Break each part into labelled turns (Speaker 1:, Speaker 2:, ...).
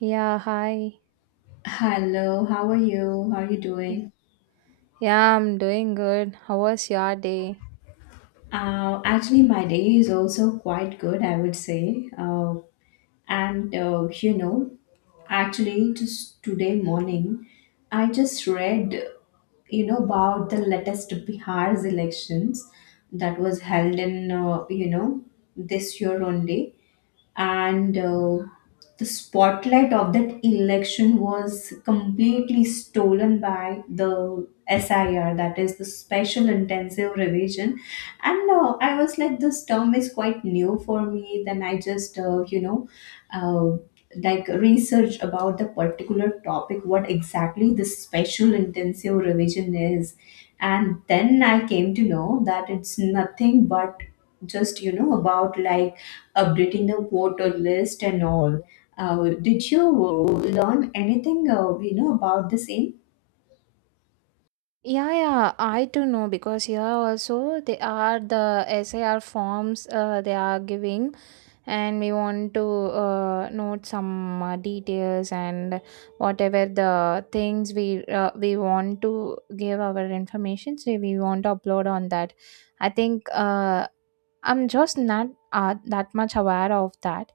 Speaker 1: Yeah, hi.
Speaker 2: Hello, how are you? How are you
Speaker 1: Y-
Speaker 2: doing?
Speaker 1: Yeah, I'm doing good. How was your day?
Speaker 2: Actually, my day is also quite good, I would say. And actually, just today morning, I just read, about the latest Bihar's elections that was held in, this year only. And the spotlight of that election was completely stolen by the SIR, that is the Special Intensive Revision. And I was like, this term is quite new for me. Then I just, uh, like, research about the particular topic, what exactly the Special Intensive Revision is. And then I came to know that it's nothing but just, about, like, updating the voter list and all. Did you learn anything, about the same?
Speaker 1: Yeah, yeah, I do know because here also they are the SIR forms they are giving, and we want to note some details and whatever the things we we want to give our information, so we want to upload on that. I think I'm just not that much aware of that.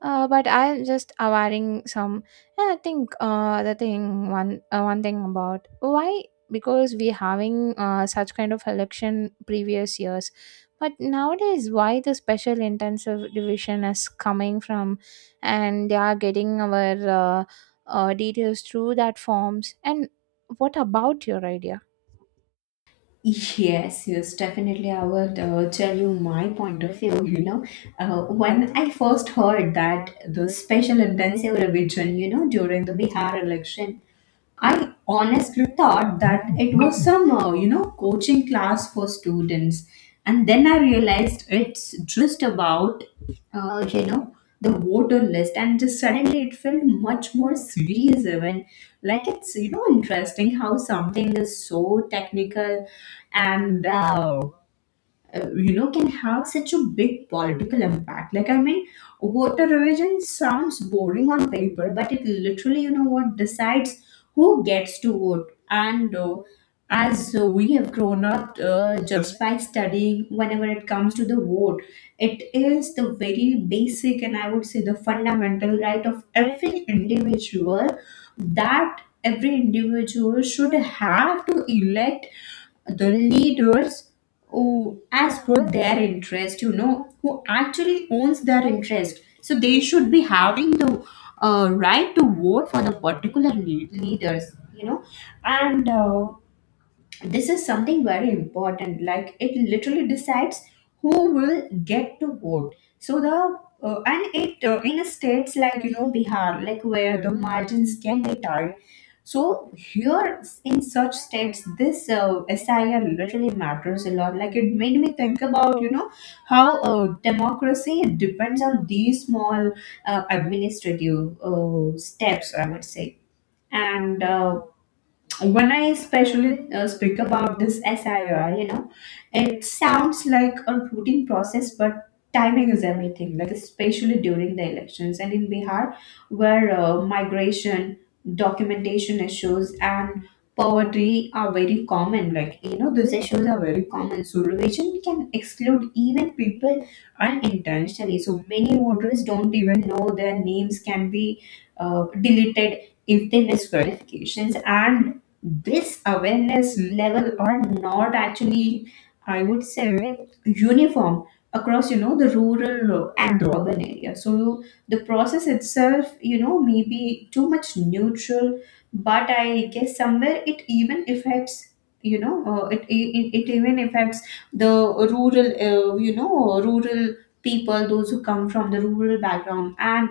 Speaker 1: But I'm just awareing some. And I think the thing one thing about why, because we having such kind of election previous years, but nowadays why the special intensive division is coming from, and they are getting our details through that forms and what about your idea?
Speaker 2: Yes, yes, definitely. I will tell you my point of view. When I first heard that the special intensive revision, during the Bihar election, I honestly thought that it was some, coaching class for students. And then I realized it's just about, uh, you know, the voter list. And just suddenly it felt much more serious, even. Like it's, interesting how something is so technical, and you know, can have such a big political impact. Like, I mean, voter revision sounds boring on paper, but it literally, you know, what decides who gets to vote. And as we have grown up, just by studying, whenever it comes to the vote, it is the very basic, and I would say the fundamental right of every individual, that every individual should have to elect the leaders who, as per their interest, who actually owns their interest. So they should be having the right to vote for the particular leaders, and. This is something very important. Like, it literally decides who will get to vote. So the and it in states like, you know, Bihar, like, where the margins can be tight. So here, in such states, this SIR literally matters a lot. Like, it made me think about, you know, how democracy depends on these small administrative steps, I would say. And when I especially speak about this SIR, it sounds like a routine process, but timing is everything, like, especially during the elections. And in Bihar, where migration, documentation issues, and poverty are very common. Like, these issues are very common. So, religion can exclude even people unintentionally. So, many voters don't even know their names can be deleted if they miss qualifications. And this awareness level are not actually, I would say, uniform across, you know, the rural and urban area. So the process itself, you know, may be too much neutral, but I guess somewhere it even affects, it even affects the rural, rural people, those who come from the rural background, and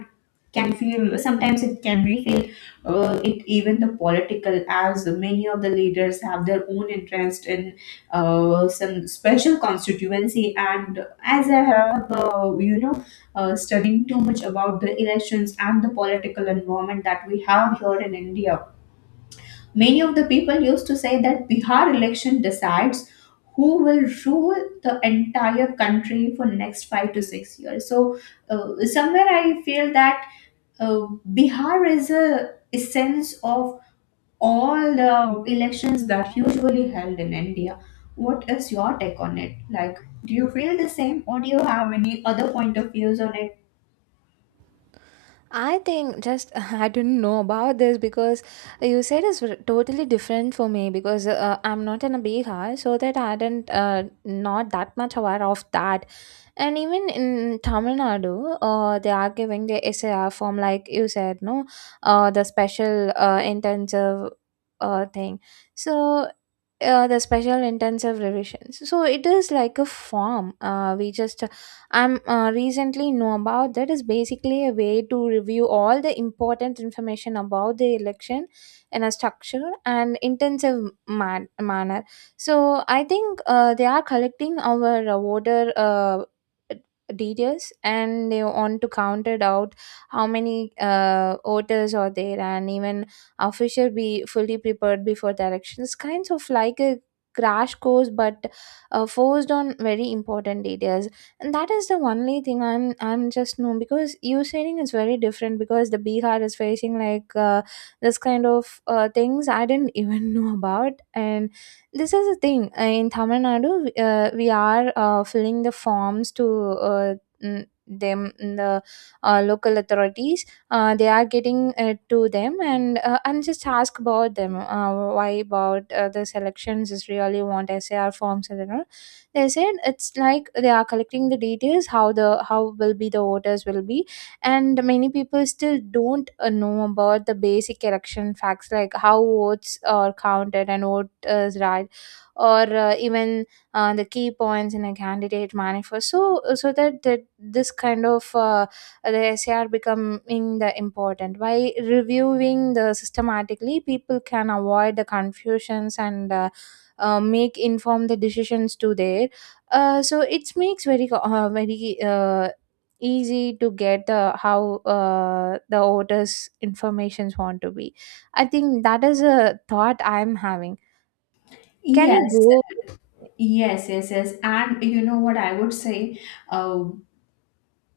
Speaker 2: can feel sometimes it can be it, even the political, as many of the leaders have their own interest in some special constituency. And as I have, studying too much about the elections and the political environment that we have here in India, many of the people used to say that Bihar election decides who will rule the entire country for next 5 to 6 years. So uh, somewhere I feel that uh, Bihar is a sense of all the elections that usually held in India. What is your take on it? Like, do you feel the same, or do you have any other point of views on it?
Speaker 1: I think just I didn't know about this because you said it's totally different for me because I'm not in a Bihar, so that I didn't not that much aware of that. And even in Tamil Nadu, they are giving the SAR form like you said, no, the special intensive thing. So the special intensive revisions, so it is like a form we just I'm recently know about, that is basically a way to review all the important information about the election in a structured and intensive manner. So I think they are collecting our voter details and they want to count it out how many voters are there, and even officer be fully prepared before their actions, kinds of like a crash course, but forced on very important details. And that is the only thing I'm just know, because you saying is very different because the Bihar is facing like this kind of things I didn't even know about. And this is the thing. In Tamil Nadu we are filling the forms to uh, mm, them in the local authorities. They are getting to them and and just ask about them why about the selections is really want SAR forms and all. They said it's like they are collecting the details how the how will be the voters will be. And many people still don't know about the basic election facts like how votes are counted and what is right, or even the key points in a candidate manifest, so so that, that this kind of the SAR becoming the important. By reviewing the systematically, people can avoid the confusions and make informed the decisions to there. So it makes very very easy to get the how the voters' informations want to be. I think that is a thought I'm having. Can you
Speaker 2: Yes,
Speaker 1: go?
Speaker 2: yes, yes, yes. And you know what I would say? Uh,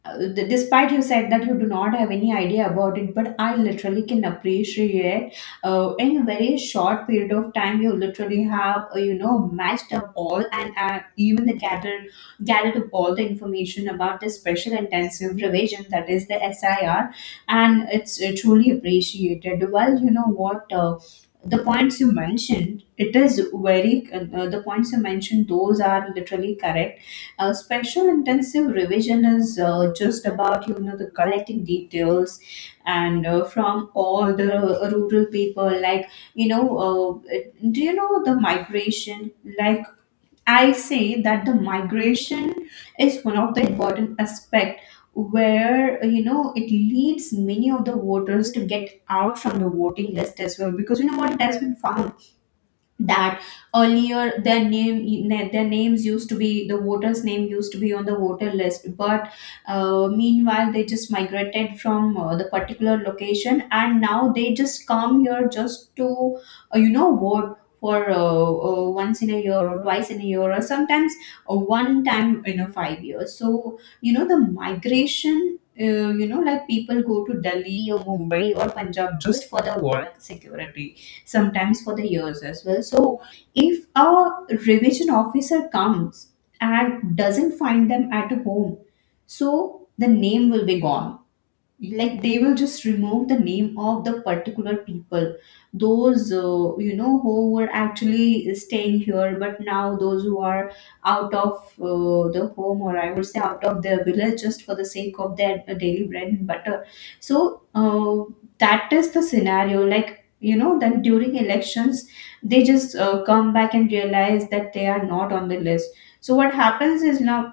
Speaker 2: Despite you said that you do not have any idea about it, but I literally can appreciate, in a very short period of time, you literally have, matched up all, and even the gathered up all the information about the special intensive revision, that is the SIR. And it's truly appreciated. Well, you know what, the points you mentioned, it is very the points you mentioned, those are literally correct. A special intensive revision is just about, you know, the collecting details. And from all the rural people, like, you know uh, do you know the migration, like, I say that the migration is one of the important aspect, where, you know, it leads many of the voters to get out from the voting list as well. Because you know what, it has been found that earlier their name, their names used to be, the voters name used to be on the voter list. But meanwhile, they just migrated from the particular location. And now they just come here just to, vote for, once in a year or twice in a year, or sometimes one time in a 5 years. So, you know, the migration, like, people go to Delhi or Mumbai or Punjab just for the work security, sometimes for the years as well. So, if a revision officer comes and doesn't find them at home, so the name will be gone. Like, they will just remove the name of the particular people, those, who were actually staying here, but now those who are out of the home, or I would say out of their village, just for the sake of their daily bread and butter. So that is the scenario, like, you know, that during elections they just come back and realize that they are not on the list. So what happens is now,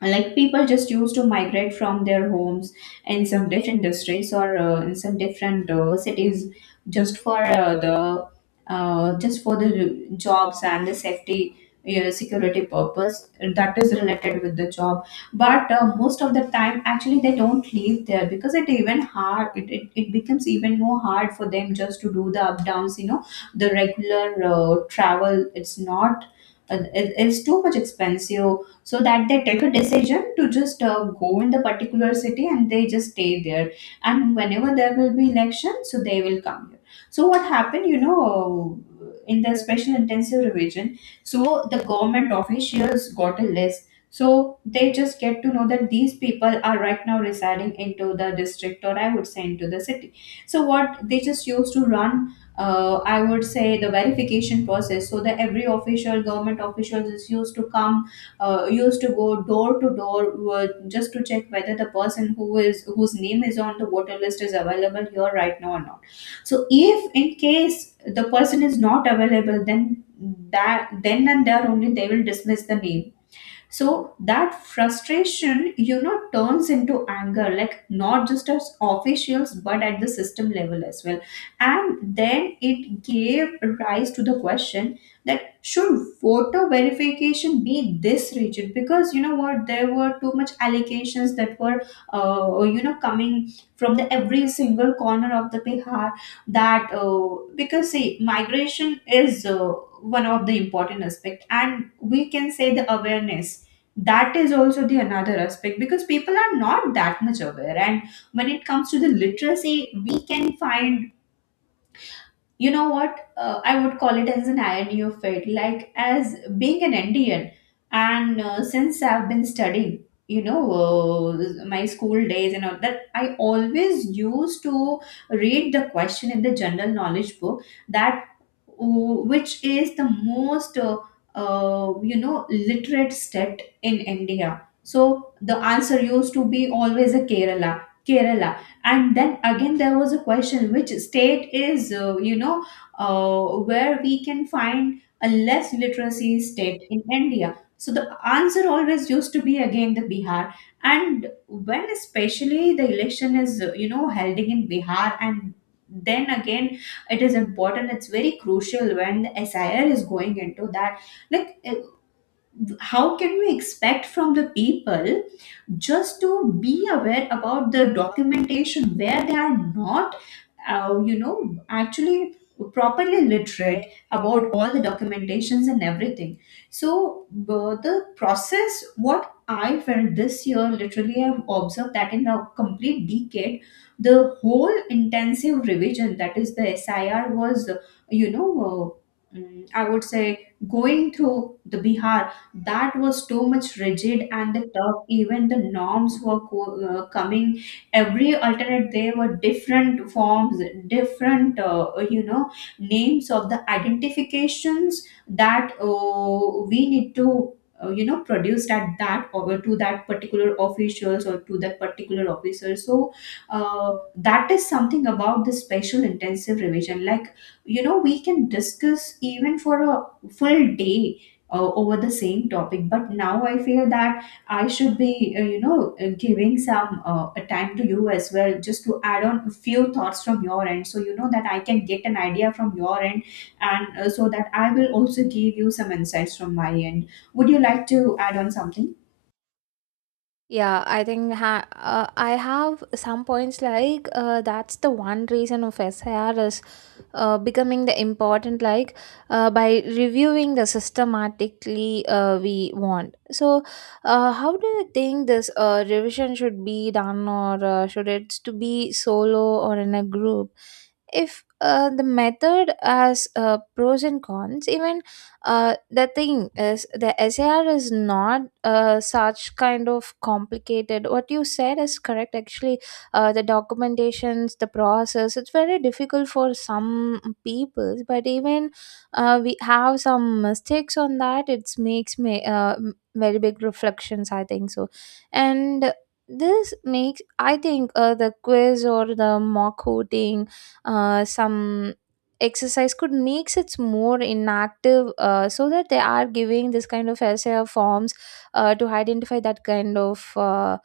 Speaker 2: like, people just used to migrate from their homes in some different districts, or in some different cities, just for the just for the jobs and the safety, security purpose, that is related with the job. But most of the time, actually, they don't leave there, because it even hard, it becomes even more hard for them, just to do the up downs, you know, the regular travel. It's not it's too much expensive. So that they take a decision to just go in the particular city, and they just stay there. And whenever there will be election, so they will come here. So what happened, you know, in the special intensive revision, so the government officials got a list. So they just get to know that these people are right now residing into the district, or I would say into the city. So what they just used to run, I would say, the verification process. So that every official government official is used to come, used to go door to door, just to check whether the person, who is, whose name is on the voter list, is available here right now or not. So, if in case the person is not available, then that, then and there only they will dismiss the name. So that frustration, you know, turns into anger, like, not just as officials but at the system level as well. And then it gave rise to the question, that should voter verification be this rigid. Because you know what, there were too much allegations that were, coming from the every single corner of the Bihar. That because, see, migration is, one of the important aspect, and we can say the awareness, that is also the another aspect, because people are not that much aware. And when it comes to the literacy, we can find, you know what, I would call it as an irony of fate. Like, as being an Indian, and since I've been studying, my school days and all, that I always used to read the question in the general knowledge book, that which is the most you know, literate state in India. So the answer used to be always a Kerala. Kerala. And then again, there was a question, which state is, where we can find a less literacy state in India. So the answer always used to be again the Bihar. And when especially the election is, held in Bihar, and then again, it is important, it's very crucial, when the SIR is going into that. Like, how can we expect from the people just to be aware about the documentation, where they are not, actually properly literate about all the documentations and everything. So the process, what I felt this year, literally, I've observed that in a complete decade, the whole intensive revision, that is the SIR, was, you know, I would say going through the Bihar, that was too much rigid and the tough. Even the norms were coming every alternate, there were different forms, different names of the identifications that we need to produce at that or to that particular officials or to that particular officer. So that is something about the special intensive revision, like, you know, we can discuss even for a full day over the same topic, but now I feel that I should be, giving some a time to you as well, just to add on a few thoughts from your end, so you know that I can get an idea from your end, and so that I will also give you some insights from my end. Would you like to add on something?
Speaker 1: Yeah, I think I have some points like that's the one reason of SIR is becoming the important, like by reviewing the systematically we want. So, how do you think this revision should be done, or should it to be solo or in a group? If the method has pros and cons, even the thing is the SAR is not such kind of complicated. What you said is correct. Actually, the documentations, the process, it's very difficult for some people. But even we have some mistakes on that. It makes me very big reflections, I think so, and. This makes I think the quiz or the mock coding, some exercise could makes it more inactive, so that they are giving this kind of essay forms to identify that kind of uh,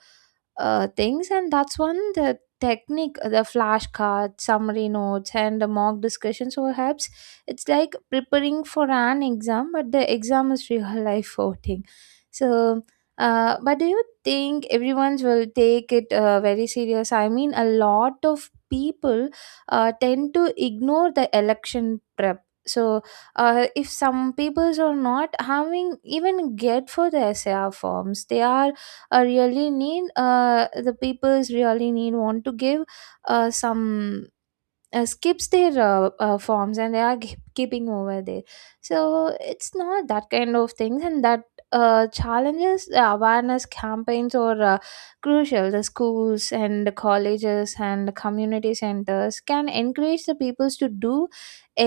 Speaker 1: uh, things. And that's one the technique, the flashcard summary notes and the mock discussion so helps. It's like preparing for an exam, but the exam is real life voting. So but do you think everyone will take it very serious? I mean, a lot of people tend to ignore the election prep. So if some peoples are not having even get for the SAR forms, they are really need, the peoples really need want to give some skips their forms and they are keeping over there. So it's not that kind of things. And that challenges, the awareness campaigns are crucial. The schools and the colleges and the community centers can encourage the peoples to do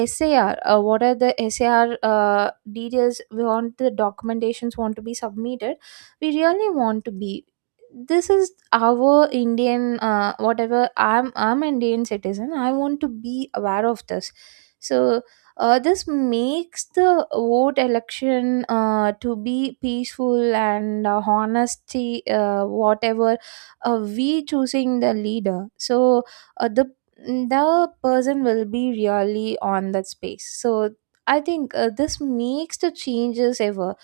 Speaker 1: SAR, what are the SAR details we want, the documentations want to be submitted, we really want to be. This is our Indian, whatever, I'm Indian citizen, I want to be aware of this. So this makes the vote election to be peaceful and honesty, whatever we choosing the leader. So uh, the the person will be really on that space. So I think this makes the changes ever.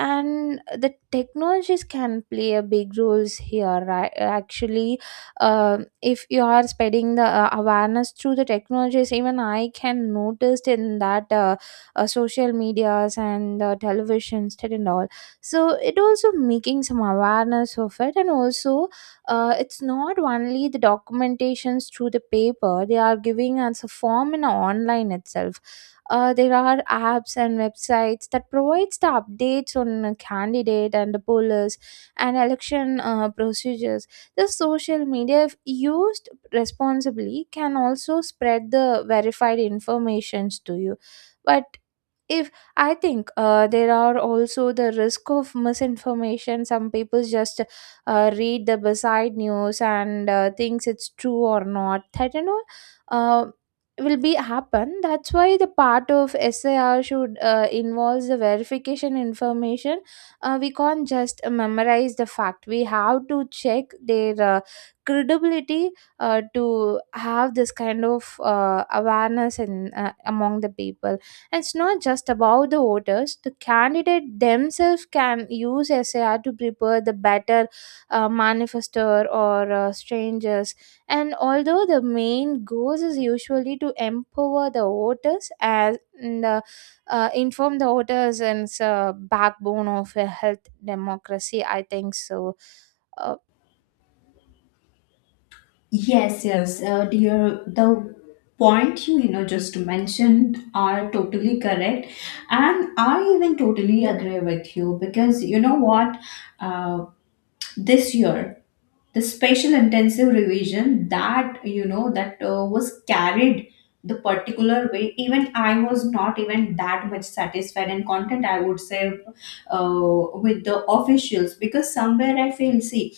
Speaker 1: And the technologies can play a big roles here, right? Actually if you are spreading the awareness through the technologies, even I can notice in that social medias and televisions and all. So it also making some awareness of it. And also it's not only the documentations through the paper, they are giving us a form in online itself. There are apps and websites that provides the updates on a candidate and the pollers and election procedures. The social media, if used responsibly, can also spread the verified informations to you. But if I think there are also the risk of misinformation. Some people just read the beside news and thinks it's true or not, that you know uh, will be happen. That's why the part of SAR should involves the verification information. We can't just memorize the fact, we have to check their credibility to have this kind of awareness in among the people. And it's not just about the voters, the candidate themselves can use SAR to prepare the better manifestor or strangers. And although the main goals is usually to empower the voters as and, inform the voters, and it's backbone of a health democracy, I think so. Uh,
Speaker 2: Yes, yes, dear. The point you just mentioned are totally correct, and I even totally agree with you, because you know what. Uh, this year the special intensive revision that was carried the particular way, even I was not even that much satisfied and content, I would say, with the officials, because somewhere I feel, see,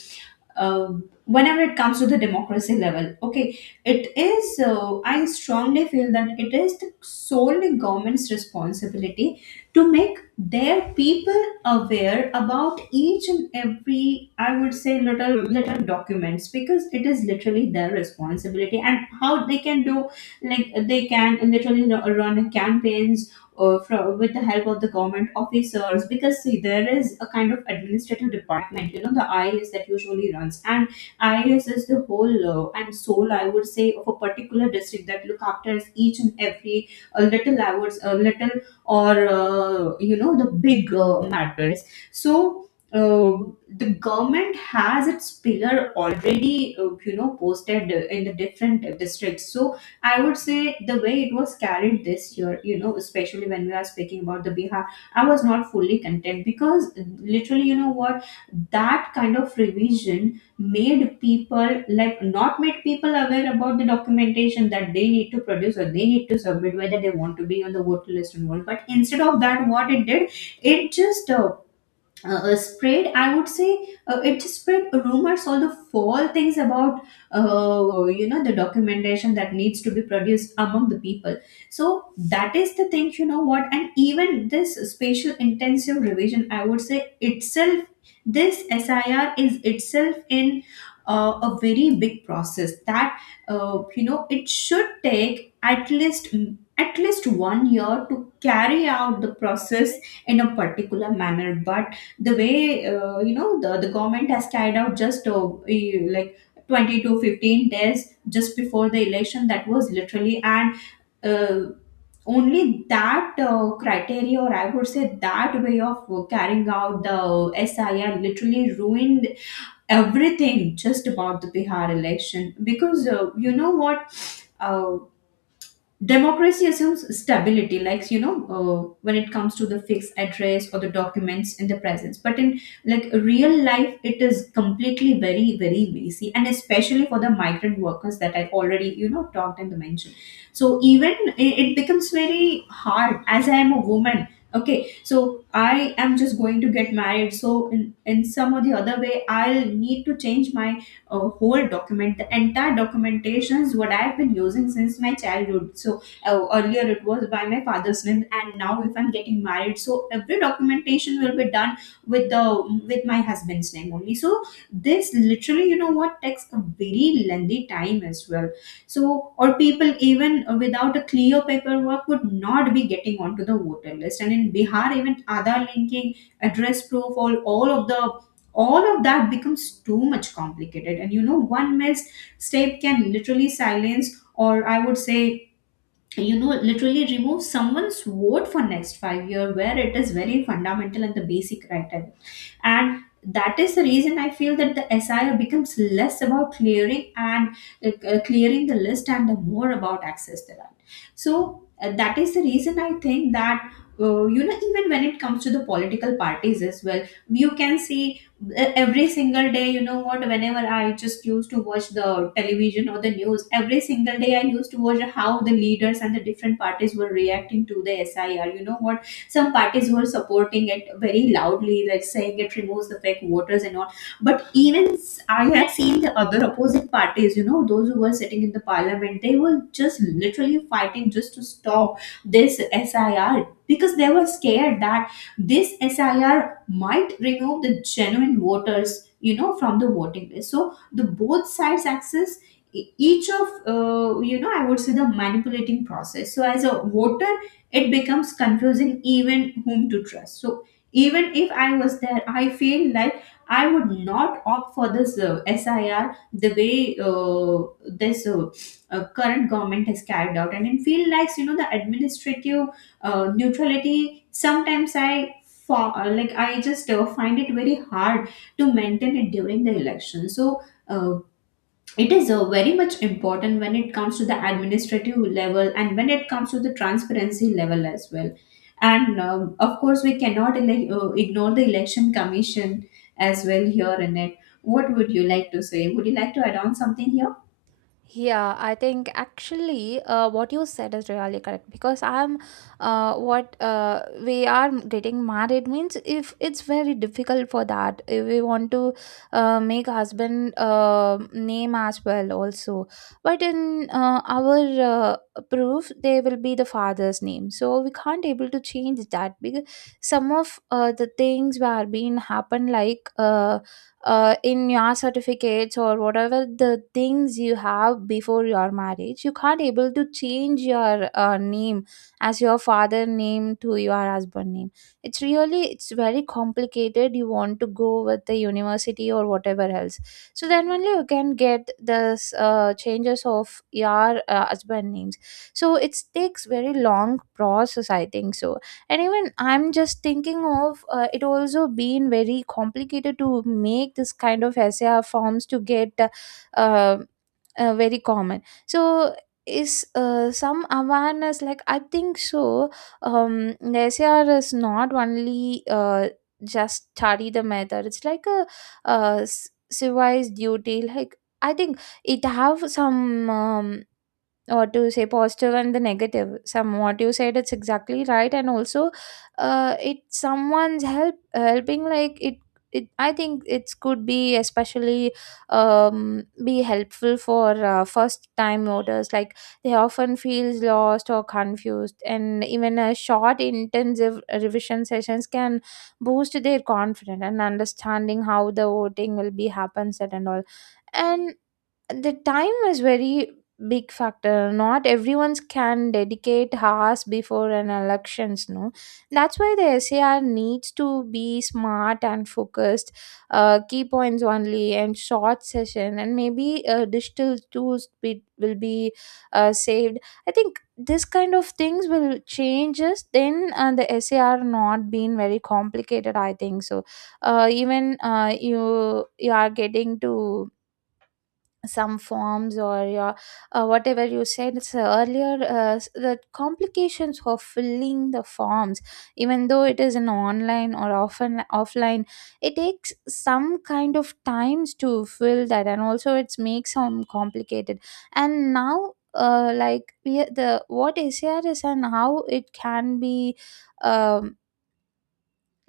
Speaker 2: uh, whenever it comes to the democracy level, okay, it is, I strongly feel that it is the solely government's responsibility to make their people aware about each and every, I would say, little little documents, because it is literally their responsibility. And how they can do, like, they can literally, you know, run campaigns with the help of the government officers, because see there is a kind of administrative department, you know, the IAS that usually runs. And IAS is the whole, and soul, I would say, of a particular district, that look after each and every little I would little or the big matters. So the government has its pillar already posted in the different districts. So I would say the way it was carried this year, you know, especially when we are speaking about the Bihar, I was not fully content, because literally, you know what, that kind of revision made people, like, not made people aware about the documentation that they need to produce or they need to submit, whether they want to be on the voter list or not. But instead of that, what it did, it just spread, I would say, it spread rumors, all the false things about the documentation that needs to be produced among the people. So that is the thing, you know what, and even this spatial intensive revision, I would say itself, this sir is itself in a very big process, that it should take at least one year to carry out the process in a particular manner. But the way the government has carried out just like 20 to 15 days just before the election, that was literally, and uh, only that criteria, or, I would say, that way of carrying out the sir literally ruined everything just about the bihar election. Because you know what, uh, democracy assumes stability, like, you know, when it comes to the fixed address or the documents in the presence, but in, like, real life, it is completely very very messy, and especially for the migrant workers, that I already, you know, talked and mentioned. So even it becomes very hard, as I am a woman, okay, so I am just going to get married, so in some or the other way, I'll need to change my a whole document. The entire documentation is what I've been using since my childhood. So earlier it was by my father's name, and now if I'm getting married, so every documentation will be done with the with my husband's name only. So this literally, you know what, takes a very lengthy time as well. So or people even without a clear paperwork would not be getting onto the voter list. And in bihar, even aadhaar linking, address proof, all of that becomes too much complicated. And you know, one missed step can literally silence, or, I would say, you know, literally remove someone's vote for next 5 year, where it is very fundamental and the basic right. And that is the reason I feel that the sio becomes less about clearing and clearing the list, and the more about access the right. So that is the reason I think that even when it comes to the political parties as well, you can see every single day, you know what, whenever I just used to watch the television or the news, every single day I used to watch how the leaders and the different parties were reacting to the sir, you know what. Some parties were supporting it very loudly, like saying it removes the fake voters and all. But even I had seen the other opposite parties, you know, those who were sitting in the parliament, they were just literally fighting just to stop this SIR, because they were scared that this SIR might remove the genuine voters, you know, from the voting list. So the both sides access e- each of you know I would say the manipulating process. So as a voter, it becomes confusing even whom to trust. So even if I was there, I feel like I would not opt for this sir, the way this current government has carried out. And it feel like, you know, the administrative neutrality sometimes I like, I just find it very hard to maintain it during the election. So uh, it is very much important when it comes to the administrative level and when it comes to the transparency level as well. And of course, we cannot ignore the election commission as well here in it. What would you like to add on something here?
Speaker 1: Yeah, I think actually what you said is really correct, because I'm, what we are getting married means, if it's very difficult for that, if we want to make husband name as well also, but in our proof there will be the father's name, so we can't able to change that, because some of the things were being happen like in your certificates or whatever the things you have before your marriage, you can't able to change your name as your father name to your husband name. It's really, it's very complicated, you want to go with the university or whatever else, so then only you can get this changes of your husband names. So it takes very long process, I think so. And even I'm just thinking of it also being very complicated to make this kind of essay forms to get uh, very common. So is some awareness, like I think so. The SAR is not only just study the method, it's like a civilized duty, like I think it have some, um, or to say, positive and the negative. Some what you said it's exactly right. And also it someone's help helping like it, I think it could be especially, be helpful for first time voters, like they often feels lost or confused, and even a short intensive revision sessions can boost their confidence and understanding how the voting will be happens at and all. And the time is very big factor. Not everyone can dedicate hours before an elections, no. That's why the SAR needs to be smart and focused. Key points only and short session, and maybe digital tools will be saved. I think this kind of things will change us, then the SAR not being very complicated, I think so. Even you are getting to some forms or your whatever you said it's earlier, the complications of filling the forms, even though it is an online or often offline, it takes some kind of times to fill that, and also it's makes some complicated. And now like we, the what ACR is and how it can be, um,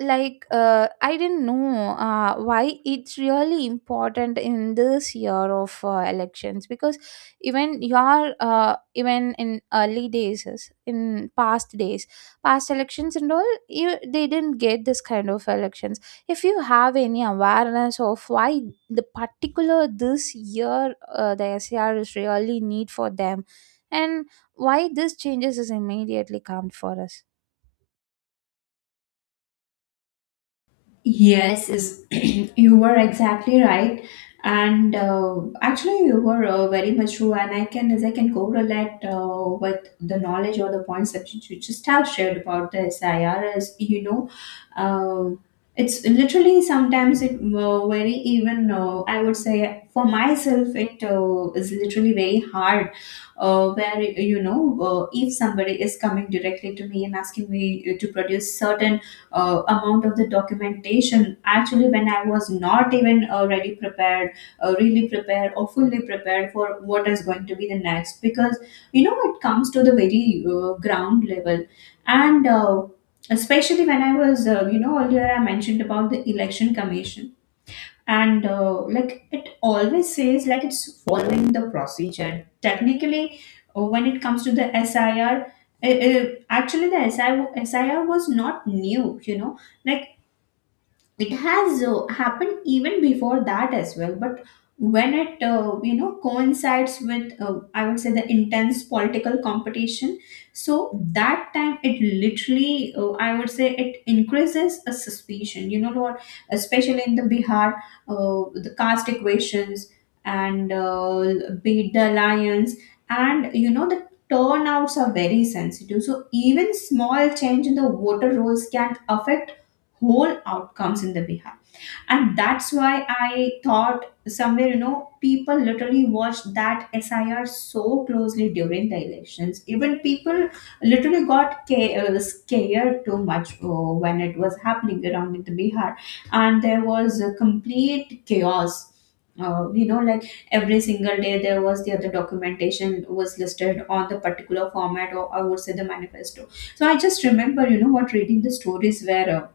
Speaker 1: like I didn't know why it's really important in this year of elections, because even your, even in early days in past days, past elections and all, you they didn't get this kind of elections. If you have any awareness of why the particular this year the SCR is really need for them, and why this changes is immediately come for us?
Speaker 2: Yes, is you were exactly right, and actually you were very much true. And I can correlate with the knowledge or the points that you just have shared about the SIRs. You know, uh, it's literally sometimes, it very even. I would say for myself, it is literally very hard. Where, you know, if somebody is coming directly to me and asking me to produce certain amount of the documentation, actually when I was not even ready prepared really prepared or fully prepared for what is going to be the next. Because, you know, it comes to the very ground level. And especially when I was, earlier, I mentioned about the election commission. And like, it always says, like, it's following the procedure technically when it comes to the sir. Actually, the SIR, SIR was not new, you know, like, it has happened even before that as well. But when it coincides with I would say the intense political competition, so that time it literally I would say it increases a suspicion, you know what, especially in the bihar, the caste equations, and be it the alliance, and, you know, the turnouts are very sensitive. So even small change in the voter rolls can affect whole outcomes in the behalf. And that's why I thought somewhere, you know, people literally watched that sir so closely during the elections. Even people literally got scared too much when it was happening around in the bihar. And there was a complete chaos, you know, like, every single day there was the other documentation was listed on the particular format, or, I would say, the manifesto. So I just remember, you know what, reading the stories where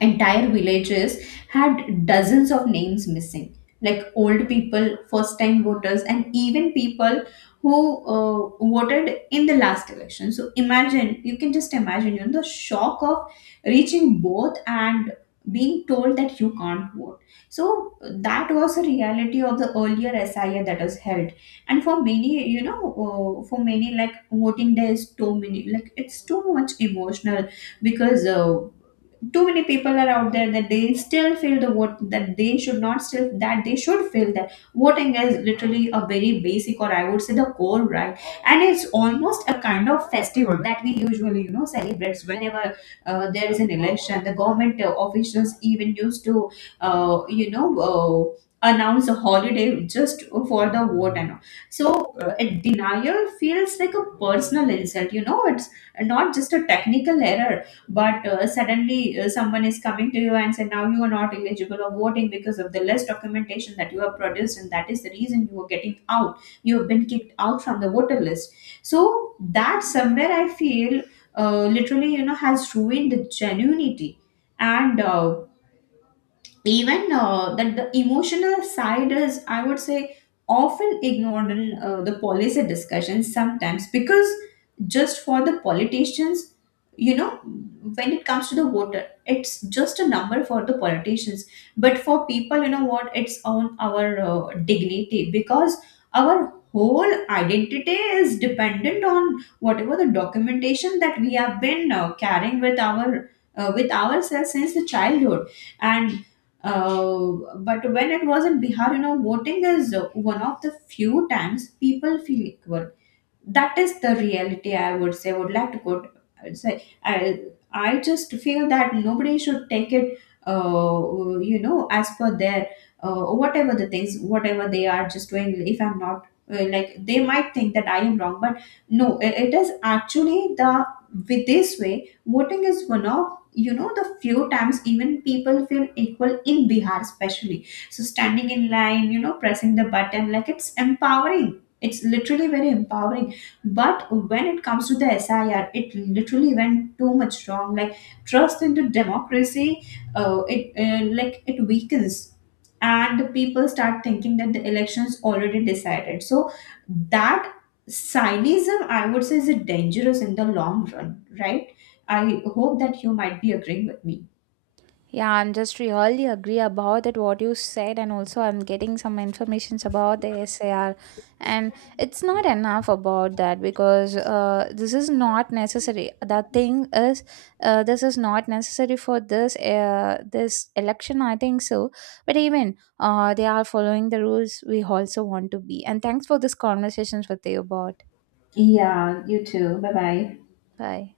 Speaker 2: entire villages had dozens of names missing, like old people, first time voters, and even people who voted in the last election. So imagine, you can just imagine, you know, the shock of reaching both and being told that you can't vote. So that was a reality of the earlier SIA that was held. And for many you know for many like, voting day is too many, like, it's too much emotional. Because too many people are out there, that they still feel the vote, that they should not, still that they should feel that voting is literally a very basic, or, I would say, the core right. And it's almost a kind of festival that we usually, you know, celebrates whenever there is an election. The government officials even used to uh, you know uh, announce a holiday just for the vote and all. So a denial feels like a personal insult, you know. It's not just a technical error, but suddenly, someone is coming to you and say, now you are not eligible of voting because of the less documentation that you have produced, and that is the reason you are getting out, you have been kicked out from the voter list. So that, somewhere, I feel literally, you know, has ruined the genuinity. And even that the emotional side is, I would say, often ignored in the policy discussions sometimes. Because just for the politicians, you know, when it comes to the voter, it's just a number for the politicians. But for people, you know what, it's on our dignity. Because our whole identity is dependent on whatever the documentation that we have been carrying with our with ourselves since the childhood. And but when it was in Bihar, you know, voting is one of the few times people feel equal, that is the reality, I would say, would like to go. I would say I just feel that nobody should take it uh, as per their whatever the things, whatever they are just doing. If I'm not like, they might think that I am wrong, but no, it is actually the, with this way, voting is one of, you know, the few times even people feel equal in bihar especially. So standing in line, you know, pressing the button, like, it's empowering. It's literally very empowering. But when it comes to the SIR, it literally went too much wrong. Like, trust into democracy, it like, it weakens, and the people start thinking that the election's already decided. So that cynism, I would say, is dangerous in the long run, right? I hope that you might be agreeing with me.
Speaker 1: Yeah, I'm just really agree about that what you said, and also I'm getting some informations about the SAR, and it's not enough about that, because this is not necessary. The thing is, this is not necessary for this this election, I think so, but even they are following the rules, we also want to be. And thanks for this conversations with you about.
Speaker 2: Yeah, you too. Bye bye.
Speaker 1: Bye.